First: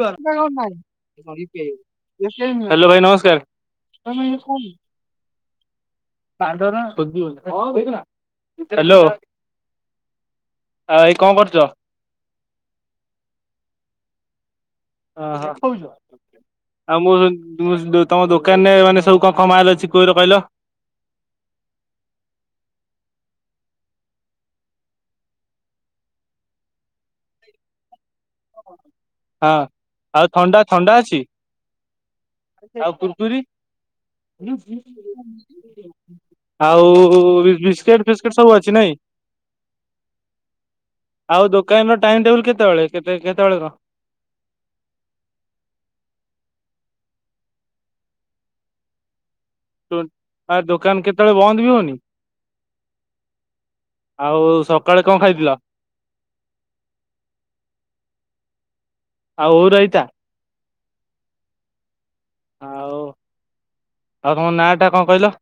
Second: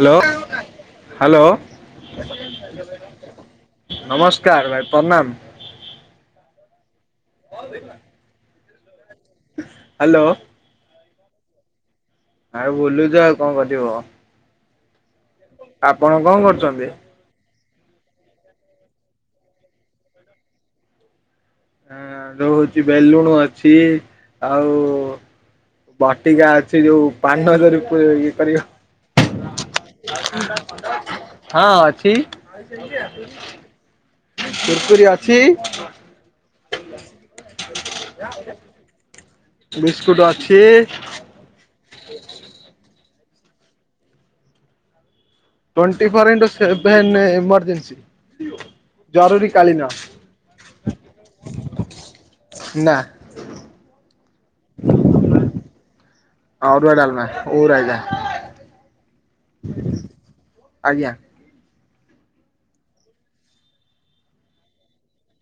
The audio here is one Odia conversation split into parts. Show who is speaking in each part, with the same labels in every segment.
Speaker 1: ହ୍ୟାଲୋ
Speaker 2: ହାଲୋ
Speaker 1: ହ୍ୟାଲୋ
Speaker 2: ଭାଇ ନମସ୍କାର୍ ।
Speaker 1: ନମସ୍କାର ଭାଇ ପ୍ରଣାମ ।
Speaker 2: [unintelligible] ହାଲୋ।
Speaker 1: ହାଲୋ
Speaker 2: ଆ ଏ କଣ କରୁଚ?
Speaker 1: ଆଉ ବୁଲୁଚ ଆଉ କଣ କରିିବ? କରୁଛନ୍ତି?
Speaker 2: [unintelligible] ତମ ଦୋକାନ ରେ ମାନେ ସବୁ କଣ କଣ ପୁଅର କହିଲ?
Speaker 1: ଆ ର ହୋଉଛି ବେଲୁନ୍ ଅଛି ଆଉ ବଟିକା ଅଛି ଯଉ ପାନ ଦେହରେ
Speaker 2: ହଁ ଆଉ ଥଣ୍ଡା ଥଣ୍ଡା ଅଛି
Speaker 1: ହଁ ଅଛି
Speaker 2: ଆଉ କୁର୍ କୁରି?
Speaker 1: କୁୁରକୁରି ଅଛି ବିସ୍କୁଟ ଅଛି
Speaker 2: ଆଉ [unintelligible] ତମର ଟାଇମ୍ ଟେବୁଲ୍ କେତେବେଳେ କେତଳେ କଣ?
Speaker 1: ଟ୍ୱଣ୍ଟି ଫୋର ଇଁଟୁ ସେଭେନେ ଏମୋର୍ଜିନ୍ସୀ ଜରୁରୀ କାଳୀନ
Speaker 2: ଆ ଦୋକାନ କେତେବେଳେ ବନ୍ଦ ବି ହଉନି
Speaker 1: ନା
Speaker 2: ଆଉ ସକାଳେ କଣ ଖାଇଥିଲ?
Speaker 1: ଅରୁଆ, ଡାଲମା, ଓଉ ରାଇତା
Speaker 2: ଆଉ ଓଉ ରାଇତା?
Speaker 1: ଆଜ୍ଞା ।
Speaker 2: ଆଉ ଆଉ ତମ ନା ଟା କଣ କହିଲ?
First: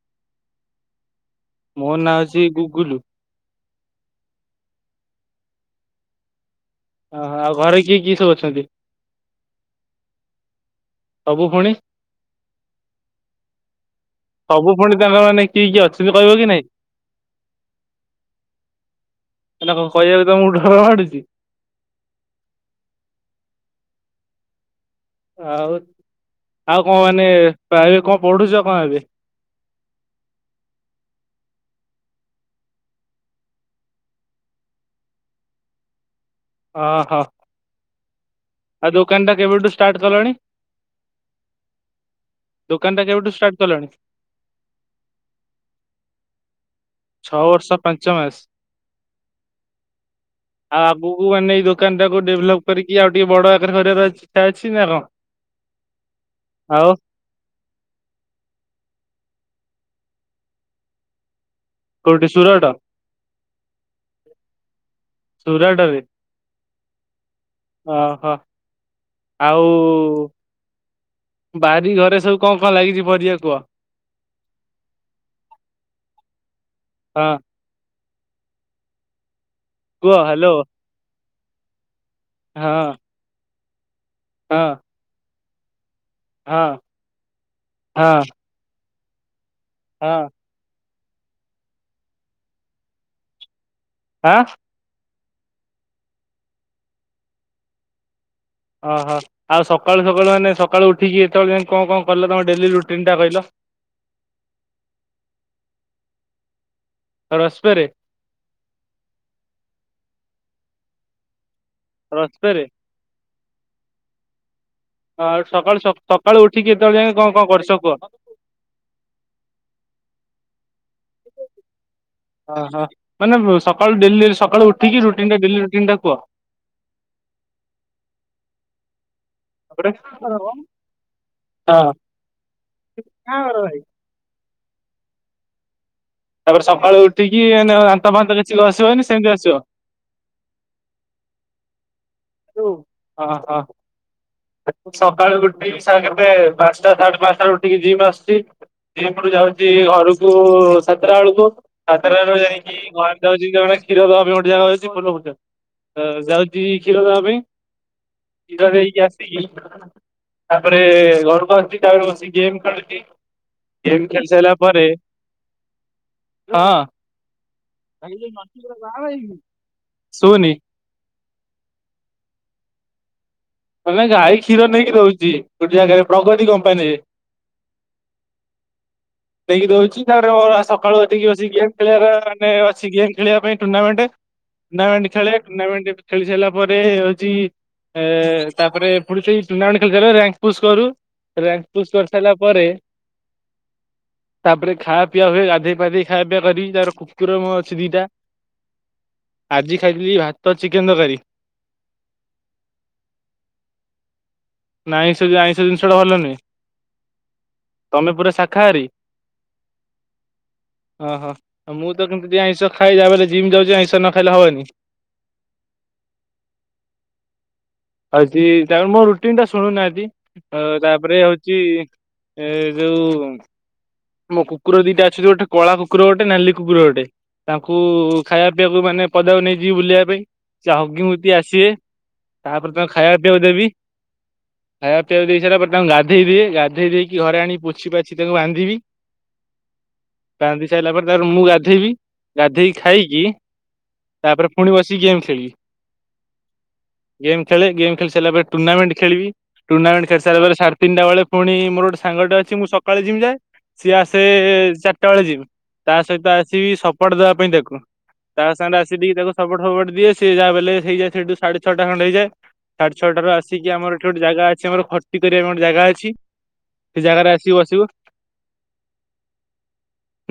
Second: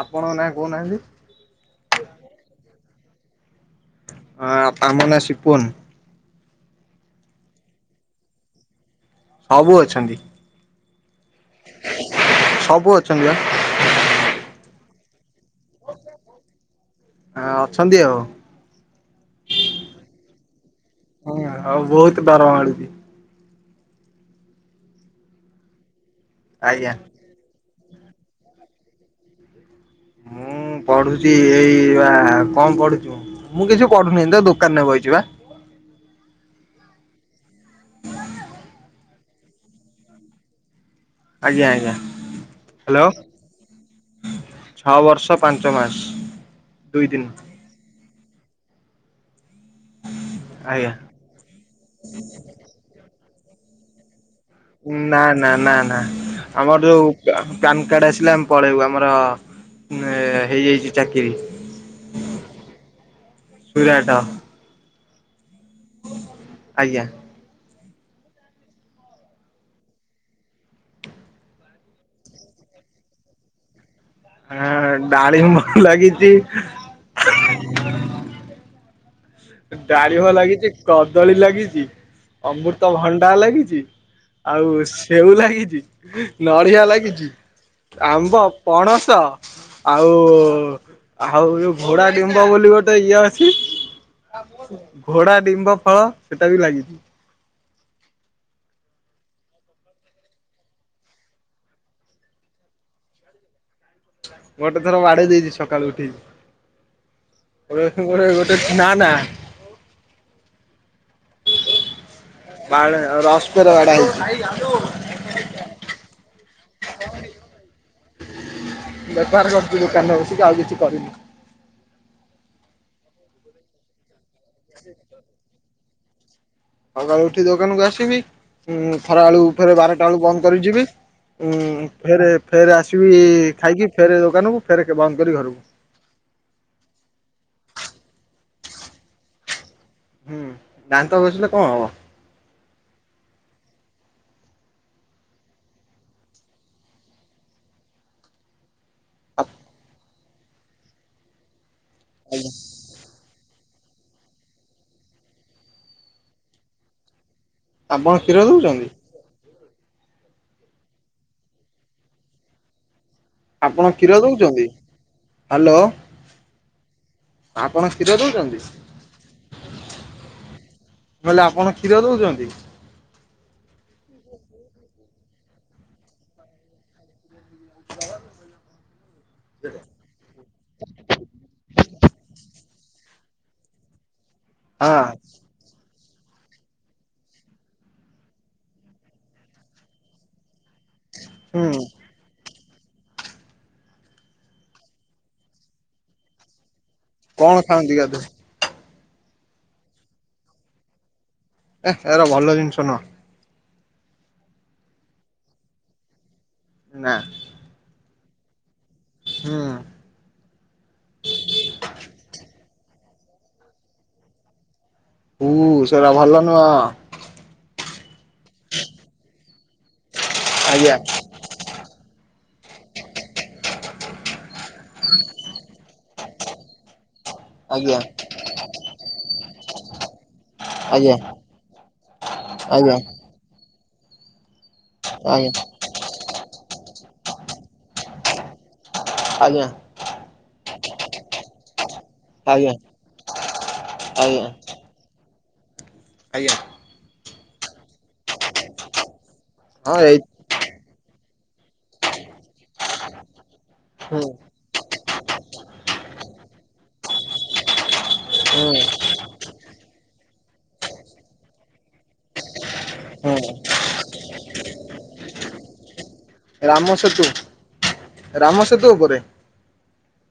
Speaker 1: ଆପଣଙ୍କ ନାଁ କହୁନାହାନ୍ତି
Speaker 2: ମୋ ନାଁ ହଉଛି ଗୁଗୁଲୁ ।
Speaker 1: ଆ ମାମୁ ନାଁ ସିପୁନ୍ ।
Speaker 2: ଓହୋ ଆଉ ଘରେ କିଏ କିଏ ସବୁ ଅଛନ୍ତି?
Speaker 1: ସବୁ ଅଛନ୍ତି
Speaker 2: ସବୁ ପୁଣି
Speaker 1: । ସବୁ ଅଛନ୍ତି ପା
Speaker 2: ସବୁ ପୁଣି ତାଙ୍କ ମାନେ କିଏ କିଏ ଅଛନ୍ତି କହିବକି ନାଇଁ?
Speaker 1: ହଁ ଅଛନ୍ତି ଆଉ
Speaker 2: ହାଲୋ କହିବାକୁ ତମକୁ ଡର ମାଡୁଛି?
Speaker 1: ହଁ ଆଉ ବହୁତ ଦରମା ମିଳୁଛି
Speaker 2: ଆଉ ଆଉ
Speaker 1: ଆଜ୍ଞା।
Speaker 2: କଣ ମାନେ ତ ପ୍ରାଇ ରେ କଣ ପଢୁଚ କଣ ଏବେ?
Speaker 1: ମୁଁ ପଢୁଛି ଏଇ ବା କଣ ପଢୁଛି? ମୁଁ କିଛି କରୁନି ପା ଦୋକାନରେ ବଇଚି ପା।
Speaker 2: ଓ ହୋ । ଆଉ ଦୋକାନ ଟା କେବେଠୁ ଷ୍ଟାର୍ଟ କଲଣି?
Speaker 1: ଆଜ୍ଞା ଆଜ୍ଞା
Speaker 2: ଦୋକାନ ଟା
Speaker 1: ହାଲୋ
Speaker 2: କେବେଠୁ ଷ୍ଟାର୍ଟ କଲଣି?
Speaker 1: । ଛଅ ବର୍ଷ ପାଞ୍ଚ ମାସ ଦୁଇ ଦିନ
Speaker 2: ଛଅ ବର୍ଷ ପାଞ୍ଚ ମାସ ଆଉ
Speaker 1: ଆଜ୍ଞା
Speaker 2: ଆଗକୁ ମାନେ ଏଇ ଦୋକାନ ଟାକୁ ଡେଭ୍ ଲପ୍ କରିକି ଆଉ ଟିକେ ବଡ ଆକାରରେ କରିବାର ଅଛି
Speaker 1: ନା ନା ନା ନା ଆମର
Speaker 2: ଆଉ
Speaker 1: ଯୋଉ ପା-ପ୍ୟାନ୍ କାର୍ଡ ଆସିଲେ ଆମେ ପଳେଇବୁ ଆମର ନା ହେଇଯାଇଛି ଚାକିରି ।
Speaker 2: କଉଠି ସୁରାଟ?
Speaker 1: ସୁରାଟ
Speaker 2: ସୁରାଟ ରେ
Speaker 1: ଆଜ୍ଞା।
Speaker 2: ଓହୋ ଆଉ ବାରି ଘରେ ସବୁ କଣ କଣ ଲାଗିଚି ପରିବା କୁହ?
Speaker 1: ହଁ ଡାଳିମ୍ବ ଲାଗିଚି।
Speaker 2: ହଁ କୁହ
Speaker 1: ଡାଳିମ୍ବ
Speaker 2: ହ୍ୟାଲୋ
Speaker 1: ଲାଗିଚି, କଦଳି ଲାଗିଚି,
Speaker 2: ହଁ।
Speaker 1: ଅମ୍ବୃତ ଭଣ୍ଡା ଲାଗିଚି। ଆଉ
Speaker 2: ହଁ
Speaker 1: ସେଉ ଲାଗିଚି,
Speaker 2: ହଁ
Speaker 1: ନଡ଼ିଆ ଲାଗିଚି,
Speaker 2: ହଁ
Speaker 1: ଆମ୍ବ, ପଣସ ତ ଆଉ
Speaker 2: ହଁ
Speaker 1: ଆଉ ଯ ଘୋଡା ଡିମ୍ବ ବୋଲି ଗୋଟେ ଇଏ ଅଛି।
Speaker 2: ଆଁ
Speaker 1: ଘୋଡ଼ା ଡିମ୍ବ ଫଳ ସେଟା ବି ଲାଗିଚି।
Speaker 2: ଓହ ଆଉ ସକାଳୁ ସକାଳୁ ମାନେ ସକାଳୁ ଉଠିକି ଏତବେଳ ଯାଏ କଣ କଣ କଲ ତମ ଡେଲି ରୁଟିନ ଟା କହିଲ?
Speaker 1: ଗୋଟେ ଥର ବାଡେଇ ଦେଇଚି ସକାଳୁ ଉଠିକି।
Speaker 2: ରସ୍ପେରେ
Speaker 1: [unintelligible] ଗୋଟେ ନା ନା
Speaker 2: ରସ୍ପେରେ
Speaker 1: [unintelligible]
Speaker 2: ଠିକି ଏତବେଳ ଯାଏ କଣ କଣ କରିଚ କୁହ?
Speaker 1: ବେପାର କରୁଥିଲି ଦୋକାନରେ ବସିକି ଆଉ କିଛି କରିନି।
Speaker 2: ଓହୋ ମାନେ ସକାଳୁ ଡେଲି ଡେଲି ସକାଳୁ ଉଠିକି ରୋଟିନ ତା ଡେଲି ରୋଟିନ ଟା କୁହ?
Speaker 1: ସକାଳୁ ଉଠି ଦୋକାନକୁ ଆସିବି ଉ ଖରାବେଳକୁ ଫେରେ
Speaker 2: ଗୋଟେ
Speaker 1: ବାରଟା ବେଳକୁ ବନ୍ଦ
Speaker 2: ହଁ
Speaker 1: କରି ଯି ଉଁ ଫେରେ ଫେରେ ଆସିବି ଖାଇକି ଫେରେ ଦୋକାନକୁ ଫେରେ ବନ୍ଦ କରି ଘରକୁ।
Speaker 2: ତାପରେ ସକାଳୁ ଉଠିକି ଦାନ୍ତ ଫାନ୍ତ କିଛି ଘସିବନି ସେମିତି ଆସିବ?
Speaker 1: ହୁଁ ଦାନ୍ତ ଘସିଲେ କଣ ହବ?
Speaker 2: ହଁ ହଁ। ସକାଳୁ ଉଠିକି ସାଢ଼େ ପା-ପାଞ୍ଚଟା ସାଢ଼େ ପାଞ୍ଚଟା ଉଠିକି ଜିମ୍ ଆସୁଚି। ଏପଟୁ ଯାଉଚି ଘରକୁ ସାତଟା ବେଳକୁ ସାତଟା ରୁ ଯାଇକି ଘରେ [inaudible] ଜଣେ କ୍ଷୀର ଦବା ପାଇଁ ଗୋଟେ ଜାଗା [inaudible] ଯାଉଛି କ୍ଷୀର ଦବା ପାଇଁ
Speaker 1: ଆପଣ କ୍ଷୀର ଦୋଉଛନ୍ତି?
Speaker 2: ଦେଇକି ଆସିକି ତାପରେ ଘରକୁ ଆସୁଚି ତାପରେ ବସି ଗେମ୍ ଖେଳୁଚି।
Speaker 1: ଆପଣ
Speaker 2: ଗେମ
Speaker 1: କ୍ଷୀର
Speaker 2: ଖେଳିସାଇଲା
Speaker 1: ଦଉଛନ୍ତି?
Speaker 2: ପରେ
Speaker 1: ହ୍ୟାଲୋ
Speaker 2: ହଁ।
Speaker 1: ଆପଣ କ୍ଷୀର ଦୋଉଛନ୍ତି? ମୁ
Speaker 2: ଶୁନି
Speaker 1: କହିଲି ଆପଣ କ୍ଷୀର ଦଉଛନ୍ତି?
Speaker 2: ଗାଈ କ୍ଷୀର ନେଇକି ଦୋଉଚି ଗୋଟେ ଜାଗାରେ ପ୍ରଗତି କମ୍ପାନୀରେ।
Speaker 1: [inaudible]
Speaker 2: ଦେଇକି ଦଉଛି ତାପରେ ସକାଳୁ ଏଠକି ବସିକି ଗେମ୍ ଖେଳିବାରେ ମାନେ ସେ ଗେମ୍ ଖେଳିବା ପାଇଁ ଟୁର୍ଣ୍ଣାମେଣ୍ଟ,
Speaker 1: ହଁ
Speaker 2: ଟୁର୍ଣ୍ଣାମେଣ୍ଟ ଖେଳେ ଟୁର୍ଣ୍ଣାମେଣ୍ଟ ଖେଳି ସାରିଲା ପରେ ହୋଉଚି ତାପରେ ପୁଣି ସେଇ ଟୁର୍ଣ୍ଣାମେଣ୍ଟ ଖେଳିସାରିଲା ପରେ ରାଙ୍କପୁଶ କରୁ
Speaker 1: ହୁଁ
Speaker 2: ରଂକପୁସ୍ କରିସାରିଲା ପରେ ତାପରେ ଖାଆ ପିଆ ହୁଏ ଗାଧେଇ ପାଧେଇ ଖାଇବା ପିଆ କରି ତାପରେ କୁକୁର ମୁଁ
Speaker 1: କଣ
Speaker 2: ଅଛି
Speaker 1: ଖାଆନ୍ତି
Speaker 2: ଦିଟା,
Speaker 1: ଗାଧୁଆ
Speaker 2: ଆଜି ଖାଇଥିଲି ଭାତ ଚିକେନ ତରକାରୀ।
Speaker 1: ଏ ଏରା ଭଲ ଜିନିଷ ନୁହଁ।
Speaker 2: ନାଇଁ ସେ ଯୋଉ ଆଇଁଷ ଜିନିଷଟା ଭଲ ନୁହେଁ?
Speaker 1: ନା।
Speaker 2: ତମେ ପୁରା ଶାଖାହାରୀ?
Speaker 1: ହୁଁ
Speaker 2: ଓହୋ ଆଉ ମୁଁ ତ କେମିତି ଆଇଁଷ ଖାଇ [unintelligible] ଜିମ ଯାଉଚି ଆଇଁଷ ନ ଖାଇଲେ ହବନି?
Speaker 1: ହୁ ସେଟା ଭଲ ନୁହଁ।
Speaker 2: ହୋଉଚି ତାପରେ ମୋ ରୁଟିନ ଟା ଶୁଣୁନାହାନ୍ତି
Speaker 1: ଆଜ୍ଞା।
Speaker 2: ତାପରେ ହୋଉଚି ଏ ଜଉ ମୋ କୁକୁର ଦିଟା ଅଛନ୍ତି ଗୋଟେ କଳା କୁକୁର ଗୋଟେ ନାଲି କୁକୁର ଗୋଟେ। ତାଙ୍କୁ
Speaker 1: ଆଜ୍ଞା
Speaker 2: ଖାଇବା ପିଇବାକୁ ମାନେ ପଦାକୁ ନେଇଯିବି ବୁଲିବା ସେ ହଗି
Speaker 1: ଆଜ୍ଞା
Speaker 2: ମୁତି ଆସିବେ ତାପରେ ତାକୁ
Speaker 1: ଆଜ୍ଞା
Speaker 2: ଖାଇବା ପିଇବାକୁ ଦେ ଖାଇବା ପିଇବାକୁ ଦେଇ ସାରିଲା
Speaker 1: ଆଜ୍ଞା
Speaker 2: ପରେ ତାଙ୍କୁ ଗାଧେଇ ଦିଏ, ଗାଧେଇ ଦେଇକି ଘରେ ଆଣି ପୋଛି ପାଛି ତାଙ୍କୁ ବାନ୍ଧିବି।
Speaker 1: ଆଜ୍ଞା।
Speaker 2: ବାନ୍ଧି ସାରିଲା ପରେ ତାପରେ ମୁଁ ଗାଧେଇବି।
Speaker 1: ଆଜ୍ଞା।
Speaker 2: ଗାଧେଇକି ଖାଇକି
Speaker 1: ଆଜ୍ଞା।
Speaker 2: ତାପରେ ପୁଣି ବସିକି ଗେମ୍ ଖେଳିବି।
Speaker 1: ଆଜ୍ଞା।
Speaker 2: ଗେମ୍ ଖେଳେ ଗେମ୍ ଖେଳି ସାରିଲା ପରେ ଟୁର୍ଣ୍ଣାମେଣ୍ଟ ଖେଳିବି
Speaker 1: ହଁ
Speaker 2: ଟୁର୍ଣ୍ଣାମେଣ୍ଟ
Speaker 1: ଏଇ
Speaker 2: ଖେଳି ସାରିଲା ପରେ ସାଢେ ତିନିଟା ବେଳେ ପୁଣି ମୋର ଗୋଟେ ସାଙ୍ଗଟେ ଅଛି ମୁଁ ସକାଳେ ଜିମ ଯାଏ ସିଏ
Speaker 1: ହୁଁ
Speaker 2: ଆସେ ଚାରିଟା ବେଳେ ଜିମ। ତା ସହିତ ଆସିବି ସପର୍ଟ ଦେବା ପାଇଁ ତାକୁ ତା
Speaker 1: ହୁଁ
Speaker 2: ସାଙ୍ଗରେ ଆସି ଦେଇକି ତାକୁ ସପଟ ଫପଟ ଦିଏ ସେ ଯାହାବି ହେଲେ ହେଇଯାଏ ସେଇଠୁ ସାଢେ ଅଠଟା ଖଣ୍ଡ ହେଇଯଏ ସାଢ଼େ ଛଅଟା ରୁ
Speaker 1: ହୁଁ
Speaker 2: ଆସିକି ଆମର ଏଠି ଗୋଟେ ଜାଗା ଅଛି ଖଟି କରିବା ପାଇଁ ଗୋଟେ ଜାଗା ଅଛି।
Speaker 1: ରାମ
Speaker 2: ସେ
Speaker 1: ସେତୁ
Speaker 2: ଜାଗାରେ ଆସିକି ବସିବୁ
Speaker 1: ରାମ ସେତୁ ଉପରେ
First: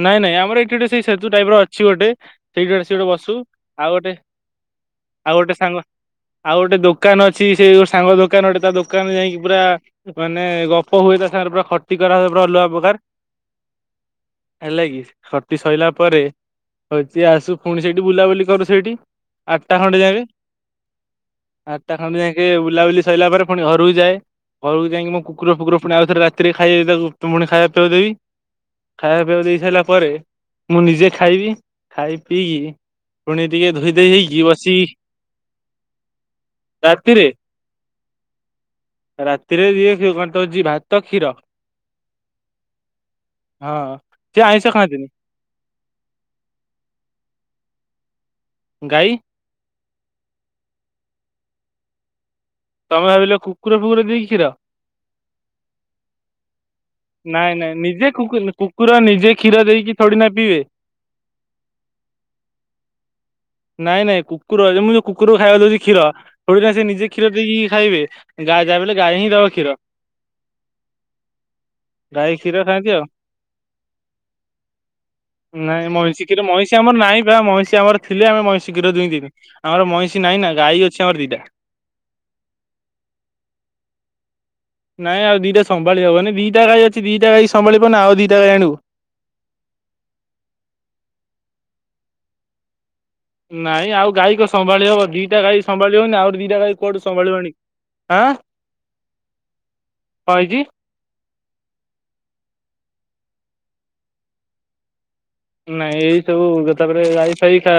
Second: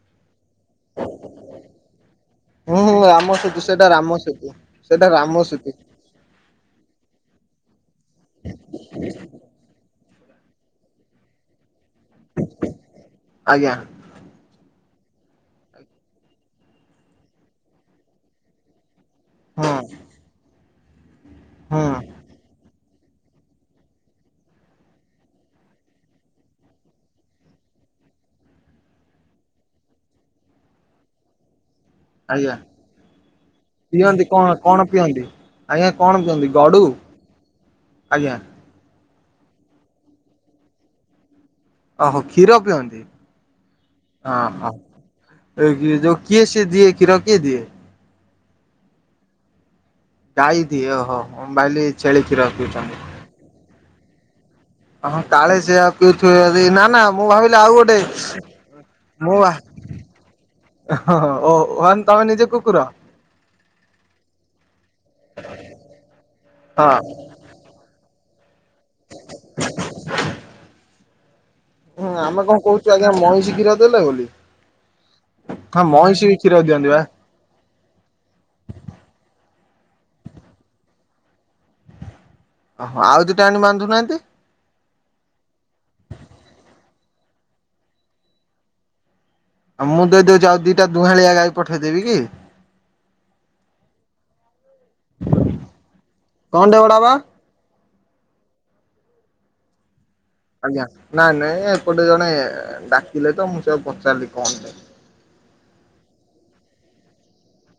Speaker 2: ନାଇଁ ନାଇଁ ଆମର ଏଠି। ସେଟା ସେଇ ସେତୁ ଟାଇପ୍ ର ଅଛି ଗୋଟେ। ସେଇଟୁ
Speaker 1: ହୁଁ
Speaker 2: ଆସି
Speaker 1: ହୁଁ
Speaker 2: ଗୋଟେ
Speaker 1: ରାମ
Speaker 2: ବସୁ
Speaker 1: ସେତୁ ସେଇଟା
Speaker 2: ଆଉ
Speaker 1: ରାମ
Speaker 2: ଗୋଟେ
Speaker 1: ସେତୁ ସେଇଟା
Speaker 2: ଆଉ
Speaker 1: ରାମ
Speaker 2: ଗୋଟେ
Speaker 1: ସେତୁ
Speaker 2: ସାଙ୍ଗ। ଆଉ ଗୋଟେ ଦୋକାନ ଅଛି ସେଉ ସାଙ୍ଗ ଦୋକାନ ଗୋଟେ ଦୋକାନକୁ ଯାଇକି। ପୁରା ମାନେ ଗପ ହୁଏ ତା ସାଙ୍ଗରେ ପୁରା ଖଟି କରା ପୁରା ଅଲଗା ପ୍ରକାର୍।
Speaker 1: ଆଜ୍ଞା।
Speaker 2: ହେଲା କି ଖଟି ସଇଲା ପରେ ହଉଛି ଆସୁ ପୁଣି ସେଇଠି ବୁଲାବୁଲି କରୁ ସେଇଠି।
Speaker 1: ହୁଁ
Speaker 2: ଆଟା ଖଣ୍ଡେ ଯାକେ।
Speaker 1: ହୁଁ
Speaker 2: ଆଟା ଖଣ୍ଡେ ଯାକେ ବୁଲାବୁଲି ସଇଲା ପରେ ପୁଣି ଘରକୁ ଯାଏ। ଘରକୁ ଯାଇକି ମୁଁ କୁକୁର ଫୁକୁର ପୁଣି ଆଉଥରେ ରାତିରେ ଖାଇବେ ତାକୁ ପୁଣି ଖାଇବା ପିଇବାକୁ ଦେବି। ଖାଇବା ପିଇବା ଦେଇ ସାରିଲା ପରେ ମୁଁ ନିଜେ ଖାଇବି। ଖାଇ
Speaker 1: ଆଜ୍ଞା
Speaker 2: ପିଇକି ପୁଣି ଟିକେ ଧୋଇଧାଇ
Speaker 1: ପିଅନ୍ତି
Speaker 2: ହେଇକି
Speaker 1: କଣ କଣ
Speaker 2: ବସିବି।
Speaker 1: ପିଅନ୍ତି? ଆଜ୍ଞା କଣ କୁଛନ୍ତି ଗଡ଼ୁ ଆଜ୍ଞା।
Speaker 2: ରାତିରେ ଯିଏ ଦଉଛି ଭାତ, କ୍ଷୀର।
Speaker 1: ଓହୋ କ୍ଷୀର ପିଅନ୍ତି।
Speaker 2: ହଁ। ସେ ଆଇଁଷ ଖାଆନ୍ତିନି
Speaker 1: ହଁ ହଁ କିଏ ସିଏ ଦିଏ କ୍ଷୀର କିଏ ଦିଏ।
Speaker 2: ଗାଈ।
Speaker 1: ଗାଈ ଦିଏ ଓହୋ ମୁଁ ଭାବିଲି ଛେଳି କ୍ଷୀର। ପିଉଛନ୍ତି।
Speaker 2: ତମେ ଭାବିଲ କୁକୁର ଫୁକୁର ଦିଏକି କ୍ଷୀର।
Speaker 1: ହଁ କାଳେ ସେଆ ପିଉଥିବେ ଯଦି ନା। ନା ମୁଁ
Speaker 2: ନାଇଁ
Speaker 1: ଭାବିଲି ଆଉ
Speaker 2: ନାଇଁ
Speaker 1: ଗୋଟେ
Speaker 2: ନିଜେ କୁ କୁକୁର ନିଜେ କ୍ଷୀର ଦେଇକି ଥୋଡି଼ ନା ପିଇବେ।
Speaker 1: ଓହୋ ତମେ ନିଜେ କୁକୁର।
Speaker 2: ନାଇଁ ନାଇଁ କୁକୁର ଏ ମୁଁ ଯୋଉ କୁକୁରକୁ ଖାଇବାକୁ ଦଉଛି କ୍ଷୀର ଥୋଡା ସେ
Speaker 1: ହଁ
Speaker 2: ନିଜେ କ୍ଷୀର ଦେଇକି ଖାଇ। ଯାବି ହେଲେ ଗାଈ ହିଁ ଦବ କ୍ଷୀର।
Speaker 1: ହୁଁ
Speaker 2: ଗାଈ
Speaker 1: ଆମେ
Speaker 2: କ୍ଷୀର
Speaker 1: କଣ
Speaker 2: ଖାଆନ୍ତି
Speaker 1: କହୁଛୁ
Speaker 2: ଆଉ।
Speaker 1: ଆଜ୍ଞା ମଇଷି କ୍ଷୀର ଦେଲେ ବୋଲି। ହଁ
Speaker 2: ନାଇଁ
Speaker 1: ମଇଁଷି
Speaker 2: ମଇଁଷୀ
Speaker 1: ବି
Speaker 2: କିନ୍ତୁ
Speaker 1: କ୍ଷୀର
Speaker 2: ମଇଁଷି
Speaker 1: ଦିଅନ୍ତି
Speaker 2: ଆମର ନାଇଁ ବା ମଇଁଷି ଆମର ଥିଲ। ଆମେ ମଇଁଷି କ୍ଷୀର ଦୁଇକି ଆମର ମଇଁଷି ନାହିଁ ନା ଗାଈ ଅଛି ଆମର ଦିଟା।
Speaker 1: ଓହୋ ଆଉ ଦୁଇଟାଆଣି ବାନ୍ଧୁନାହାଁନ୍ତି।
Speaker 2: ନାଇଁ ଆଉ ଦିଟା ସମ୍ଭାଳି ହବନି ଦିଟା ଗାଈ ଅଛି ଦିଟା ଗାଈକି ସମ୍ଭାଳିପାରୁନୁ ଆଉ ଦିଟା ଗାଈ ଆଣିବୁ।
Speaker 1: ଆଉ ମୁଁ ଦେଇଦଉଛି ଆଉ ଦିଟା ଦୁହାଁଳିଆ ଗାଈ ପଠେଇଦେବି କି।
Speaker 2: ନାଇଁ ଆଉ ଗାଈ କ ସମ୍ଭାଳି ହବ ଦିଟା ଗାଈ ସମ୍ଭାଳିିହଉନି ଆଉ ଦିଟା
Speaker 1: କଣଟେ
Speaker 2: ଗାଈ
Speaker 1: ବଡ
Speaker 2: କୁଆଡୁ
Speaker 1: ବାବା?
Speaker 2: ସମ୍ଭାଳିବୁ ଆଣିକି। ଆଁ। କଣ ହେଇଛି
Speaker 1: ଆଜ୍ଞା ନାଇ ନାଇଁ ଏପଟେ ଜଣେ। ଥିଲେ ତ ମୁଁ ସେ ପଚାରିଲି କଣ।
Speaker 2: ନାଇଁ ଏଇ ସବୁ ତାପରେ ଗାଈ ଫାଇ ତା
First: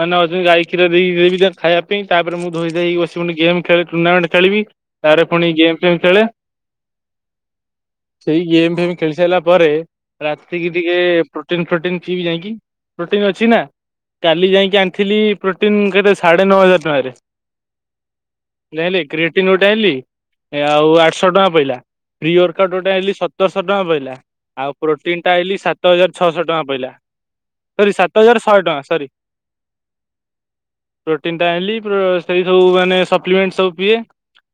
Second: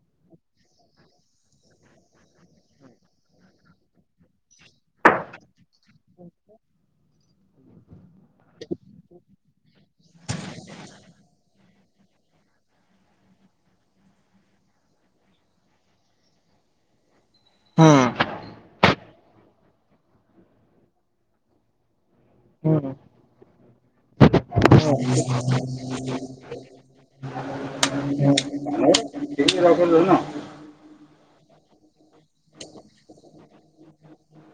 Speaker 2: ମାନେ ଅଛନ୍ତି ଗାଈ କ୍ଷୀର ଦେଇକି ଦେବି ଖାଇବା ପାଇଁ। ତାପରେ ମୁଁ ଧୋଇ ଧାଇକି ବସି ପୁଣି ଗେମ୍ ଖେଳେ ଟୁର୍ଣ୍ଣାମେଣ୍ଟ ଖେଳିବି ତାରେ ପୁଣି ଗେମ୍ ଫେମ୍ ଖେଳେ। [inaudible] ସେଇ ଗେମ୍ ଫେମ୍ ଖେଳି ସାରିଲା ପରେ ରାତିକି ଟିକେ ପ୍ରୋଟିନ ଫ୍ରୋଟିନ। ପିଇବି ଯାଇକି ପ୍ରୋଟିନ ଅଛି ନା। କାଲି ଯାଇକି ଆଣିଥିଲି ପ୍ରୋଟିନ୍ ଘରେ ସାଢ଼େ ନଅ ହଜାର ଟଙ୍କାରେ।
Speaker 1: ହୁଁ।
Speaker 2: ଯାଇଁଲେ କ୍ରିଏଟିନ୍ ଗୋଟେ ଆଣିଲି ଆଉ ଆଠଶହ ଟଙ୍କା ପଇଲା। ପ୍ରି ଅର୍କଟୋ ଟେ
Speaker 1: ହୁଁ
Speaker 2: ଆଣିଲି ସତରଶହ ଟଙ୍କା ପଇଲା ଆଉ ପ୍ରୋଟିନ୍ ଟା ଆଣିଲି ସାତ ହଜାର ଛଅଶହ ଟଙ୍କା ପଇଲା। ସରି ସାତ ହଜାର ଶହେ ଟଙ୍କା ସରି ପ୍ରୋଟିନ୍ ଟା ଆଣିଲି ପ୍ରୋ ସେଇ ଯୋଉ ମାନେ ସପ୍ଲିମେଣ୍ଟ ସବୁ ପିଏ।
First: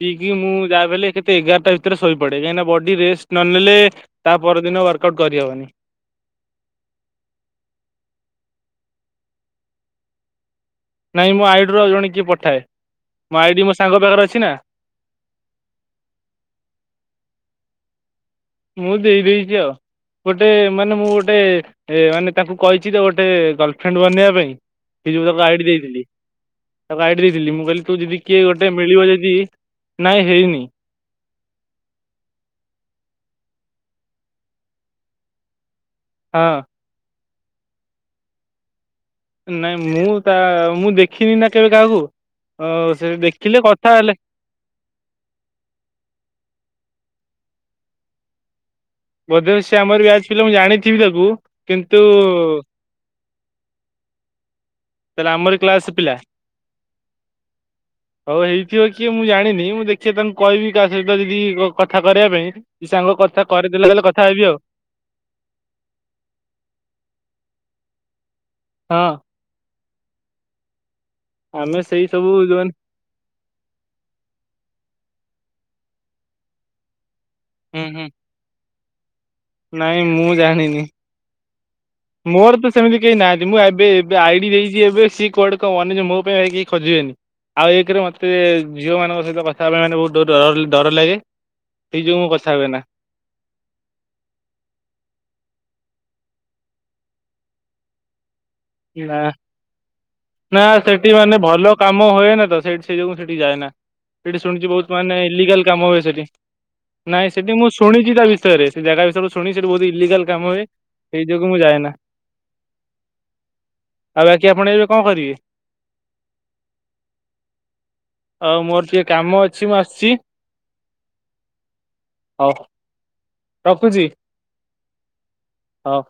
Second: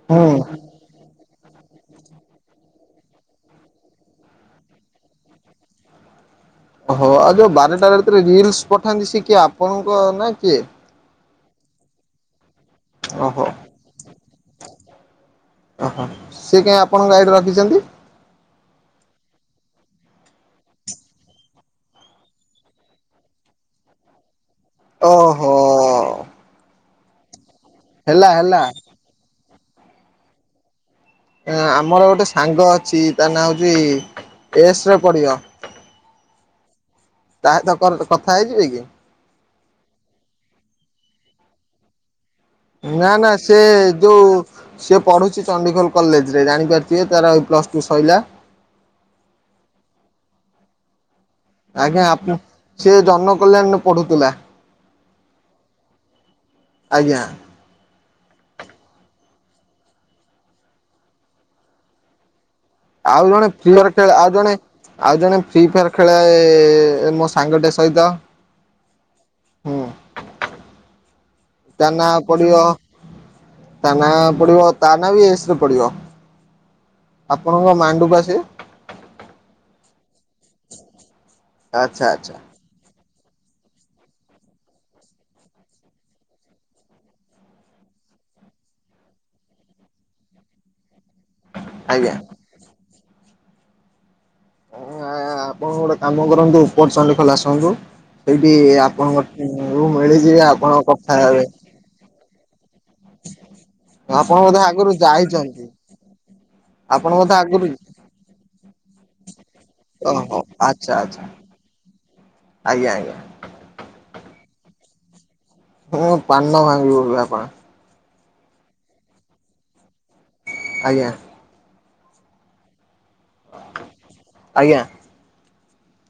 Speaker 2: ପିଇକି ମୁଁ ଯାବିହେଲେ କେତେ ଏଗାରଟା ଭିତରେ ଶୋଇପଡେ କାହିଁକିନା ବଡି଼ ରେଷ୍ଟ ନ ନେଲେ ତା ପରଦିନ ୱାର୍କ ଆଉଟ କରିହବନି।
Speaker 1: ଓହୋ। ଆଉ ଯୋଉ ବାରଟା ଭିତରେ ରିଲସ୍ ପଠାନ୍ତି ସେ କିଏ ଆପଣଙ୍କ ନା କିଏ?
Speaker 2: ନାଇଁ ମୋ ଆଇଡିରୁ ଆଉ ଜଣେ କିଏ ପଠାଏ ମୋ
Speaker 1: ଓହୋ
Speaker 2: ଆଇଡି ମୋ ସାଙ୍ଗ ପାଖରେ ଅଛି ନା।
Speaker 1: ଓହୋ ସେ କାଇଁ ଆପଣଙ୍କ ଆଇଡି ରଖିଚନ୍ତି?
Speaker 2: ମୁଁ ଦେଇ ଦେଇଦେଇଚି ଆଉ। ଗୋଟେ ମାନେ ମୁଁ ଗୋଟେ ମାନେ ତାକୁ କହିଚି ତ ଗୋଟେ ଗର୍ଲଫ୍ରେଣ୍ଡ ବନେଇବା ପାଇଁ। ସେଇ ଯୋଗୁ ତାକୁ
Speaker 1: ଓହୋ।
Speaker 2: ଆଇଡି ଦେଇଥିଲି। ତାକୁ ଆଇଡି ଦେଇଥିଲି ମୁଁ ବୋଲି ତୁ ଯଦି
Speaker 1: ହେଲା
Speaker 2: କିଏ
Speaker 1: ହେଲା
Speaker 2: ଗୋଟେ ମିଳିବ ଯଦି ନାଇଁ ହେଇନି।
Speaker 1: ଆମର ଗୋଟେ ସାଙ୍ଗ ଅଛି। ତା ନାଁ ହୋଉଚି ଏସ୍ ରେ ପଡିବ।
Speaker 2: ହଁ।
Speaker 1: ତାହା ଚକରେ କଥା ହେଇଯିବେ କି?
Speaker 2: ନାଇଁ ମୁଁ ତା ମୁଁ ଦେଖିନି ନା କେବେ କାହାକୁ। ଅ
Speaker 1: ନା ନା
Speaker 2: ଦେଖିଲେ
Speaker 1: ସେ
Speaker 2: କଥା ହେଲେ
Speaker 1: ଯୋଉ ସେ ପଢୁଚି ଚଣ୍ଡିଖୋଲ କଲେଜରେ ଜାଣିପାରୁଥିବେ ତାର ପ୍ଲସଟୁ ସଇଲା।
Speaker 2: ଯଦିଓ ସେ ଆମରି ବ୍ୟାଚ ପିଲା ମୁଁ ଜାଣିଥିବି ତାକୁ। କିନ୍ତୁ
Speaker 1: ଆଜ୍ଞା ଆପ ସେ ଜନ କଲ୍ୟାଣରେ ପଢୁଥିଲା।
Speaker 2: ତାହେଲେ ଆମରି କ୍ଲାସ ପିଲା।
Speaker 1: ଆଜ୍ଞା।
Speaker 2: ହୋଉ ହେଇଥିବ କିଏ ମୁଁ ଜାଣିନି। ମୁଁ ଦେଖିଆ ତାଙ୍କୁ କହିବି କାହା ସହିତ ଯଦି କଥା କରିବା ପାଇଁ କି ସାଙ୍ଗ
Speaker 1: ଆଉ
Speaker 2: କଥା
Speaker 1: ଜଣେ
Speaker 2: କରିଦେଲେ
Speaker 1: ପ୍ରିୟର
Speaker 2: ବଲେ
Speaker 1: ଖେଳ
Speaker 2: କଥା
Speaker 1: ଆଉ
Speaker 2: ହେବି
Speaker 1: ଜଣେ ଆଉ ଜଣେ ଫ୍ରି ଫାୟାର ଖେଳେ ମୋ ସାଙ୍ଗଟେ ସହିତ।
Speaker 2: ହଁ। ଆମେ ସେଇ
Speaker 1: ତାନା
Speaker 2: ସବୁ
Speaker 1: ପଡିିବ
Speaker 2: ଯୋଉମାନେ
Speaker 1: ତାନା ପଡିିବ ତାନା ବି ଏସ୍ ରେ ପଡିବ ଆପଣଙ୍କ
Speaker 2: ହୁଁ ହୁଁ
Speaker 1: ମାଣ୍ଡୁ ପା ସିଏ?
Speaker 2: ନାଇଁ ମୁଁ ଜାଣିନି।
Speaker 1: ଆଚ୍ଛା, ଆଚ୍ଛା।
Speaker 2: ମୋର ତ ସେମିତି କେହି ନାହାନ୍ତି ମୁଁ ଏବେ ଏବେ ଆଇଡି ଦେଇଚି‌ ଏବେ ସିଏ କୁଆଡେ କଣ [unintelligible] ମୋ ପାଇଁ କେହି ଖୋଜିବେନି। ଆଉ ଏକରେ ମତେ ଝିଅମାନଙ୍କ ସହିତ କଥା ହେବା ପାଇଁ ମାନେ ବୋହୁତ ଡ-ଡର ଲାଗେ। ସେଇ
Speaker 1: ଆଜ୍ଞା।
Speaker 2: ଯୋଗୁଁ ମୁଁ କଥା ହୁଏ ନା।
Speaker 1: ଆପଣ ଗୋଟେ କାମ କରନ୍ତୁ ଉପର ଚଣ୍ଡିଖୋଲ ଆସନ୍ତୁ। ସେଇଠି
Speaker 2: ନା
Speaker 1: ଆପଣଙ୍କ ରୁମ୍ ମିଳିଯିବେ
Speaker 2: ନା
Speaker 1: ଆପଣ
Speaker 2: ସେଠି
Speaker 1: କଥା
Speaker 2: ମାନେ
Speaker 1: ହେବେ।
Speaker 2: ଭଲ କାମ ହୁଏନା ତ ସେଠି ସେଇ ଯୋଗୁଁ ହେଟିକି ଯାଏନା
Speaker 1: ଆପଣ
Speaker 2: ସେଠି
Speaker 1: ବୋଧେ
Speaker 2: ଶୁଣିଚି
Speaker 1: ଆଗରୁ
Speaker 2: ବୋହୁତ ମାନେ
Speaker 1: ଯାଇଛନ୍ତି
Speaker 2: ଇଲିଗାଲ କାମ ହୁଏ ସେଠି।
Speaker 1: ଆପଣ
Speaker 2: ନାଇଁ
Speaker 1: ବୋଧେ
Speaker 2: ସେଠି
Speaker 1: ଆଗରୁ
Speaker 2: ମୁଁ ଶୁଣିଚି ତା ବିଷୟରେ ସେ ଜାଗା ବିଷୟରେ ଶୁ ଣିଚି ସେଠି ବୋହୁତ ଇଲିଗାଲ
Speaker 1: ଓହୋ
Speaker 2: କାମ ହୁଏ।
Speaker 1: ଆଚ୍ଛା ଆଚ୍ଛା।
Speaker 2: ସେଇ ଯୋଗୁଁ ମୁଁ ଯାଏ ନା।
Speaker 1: ଆଜ୍ଞା ଆଜ୍ଞା
Speaker 2: ଆଉ ବାକି ଆପଣ ଏବେ କଣ କରିବେ?
Speaker 1: ହଁ ପାନ ଭାଙ୍ଗିବି ବାପା
Speaker 2: ଆଉ ମୋର ଟିକେ କାମ ଅଛି ମୁଁ ଆସୁଚି।
Speaker 1: ଆଜ୍ଞା।
Speaker 2: ହୋଉ ରଖୁଚି
Speaker 1: ଆଜ୍ଞା।
Speaker 2: ହୋଉ।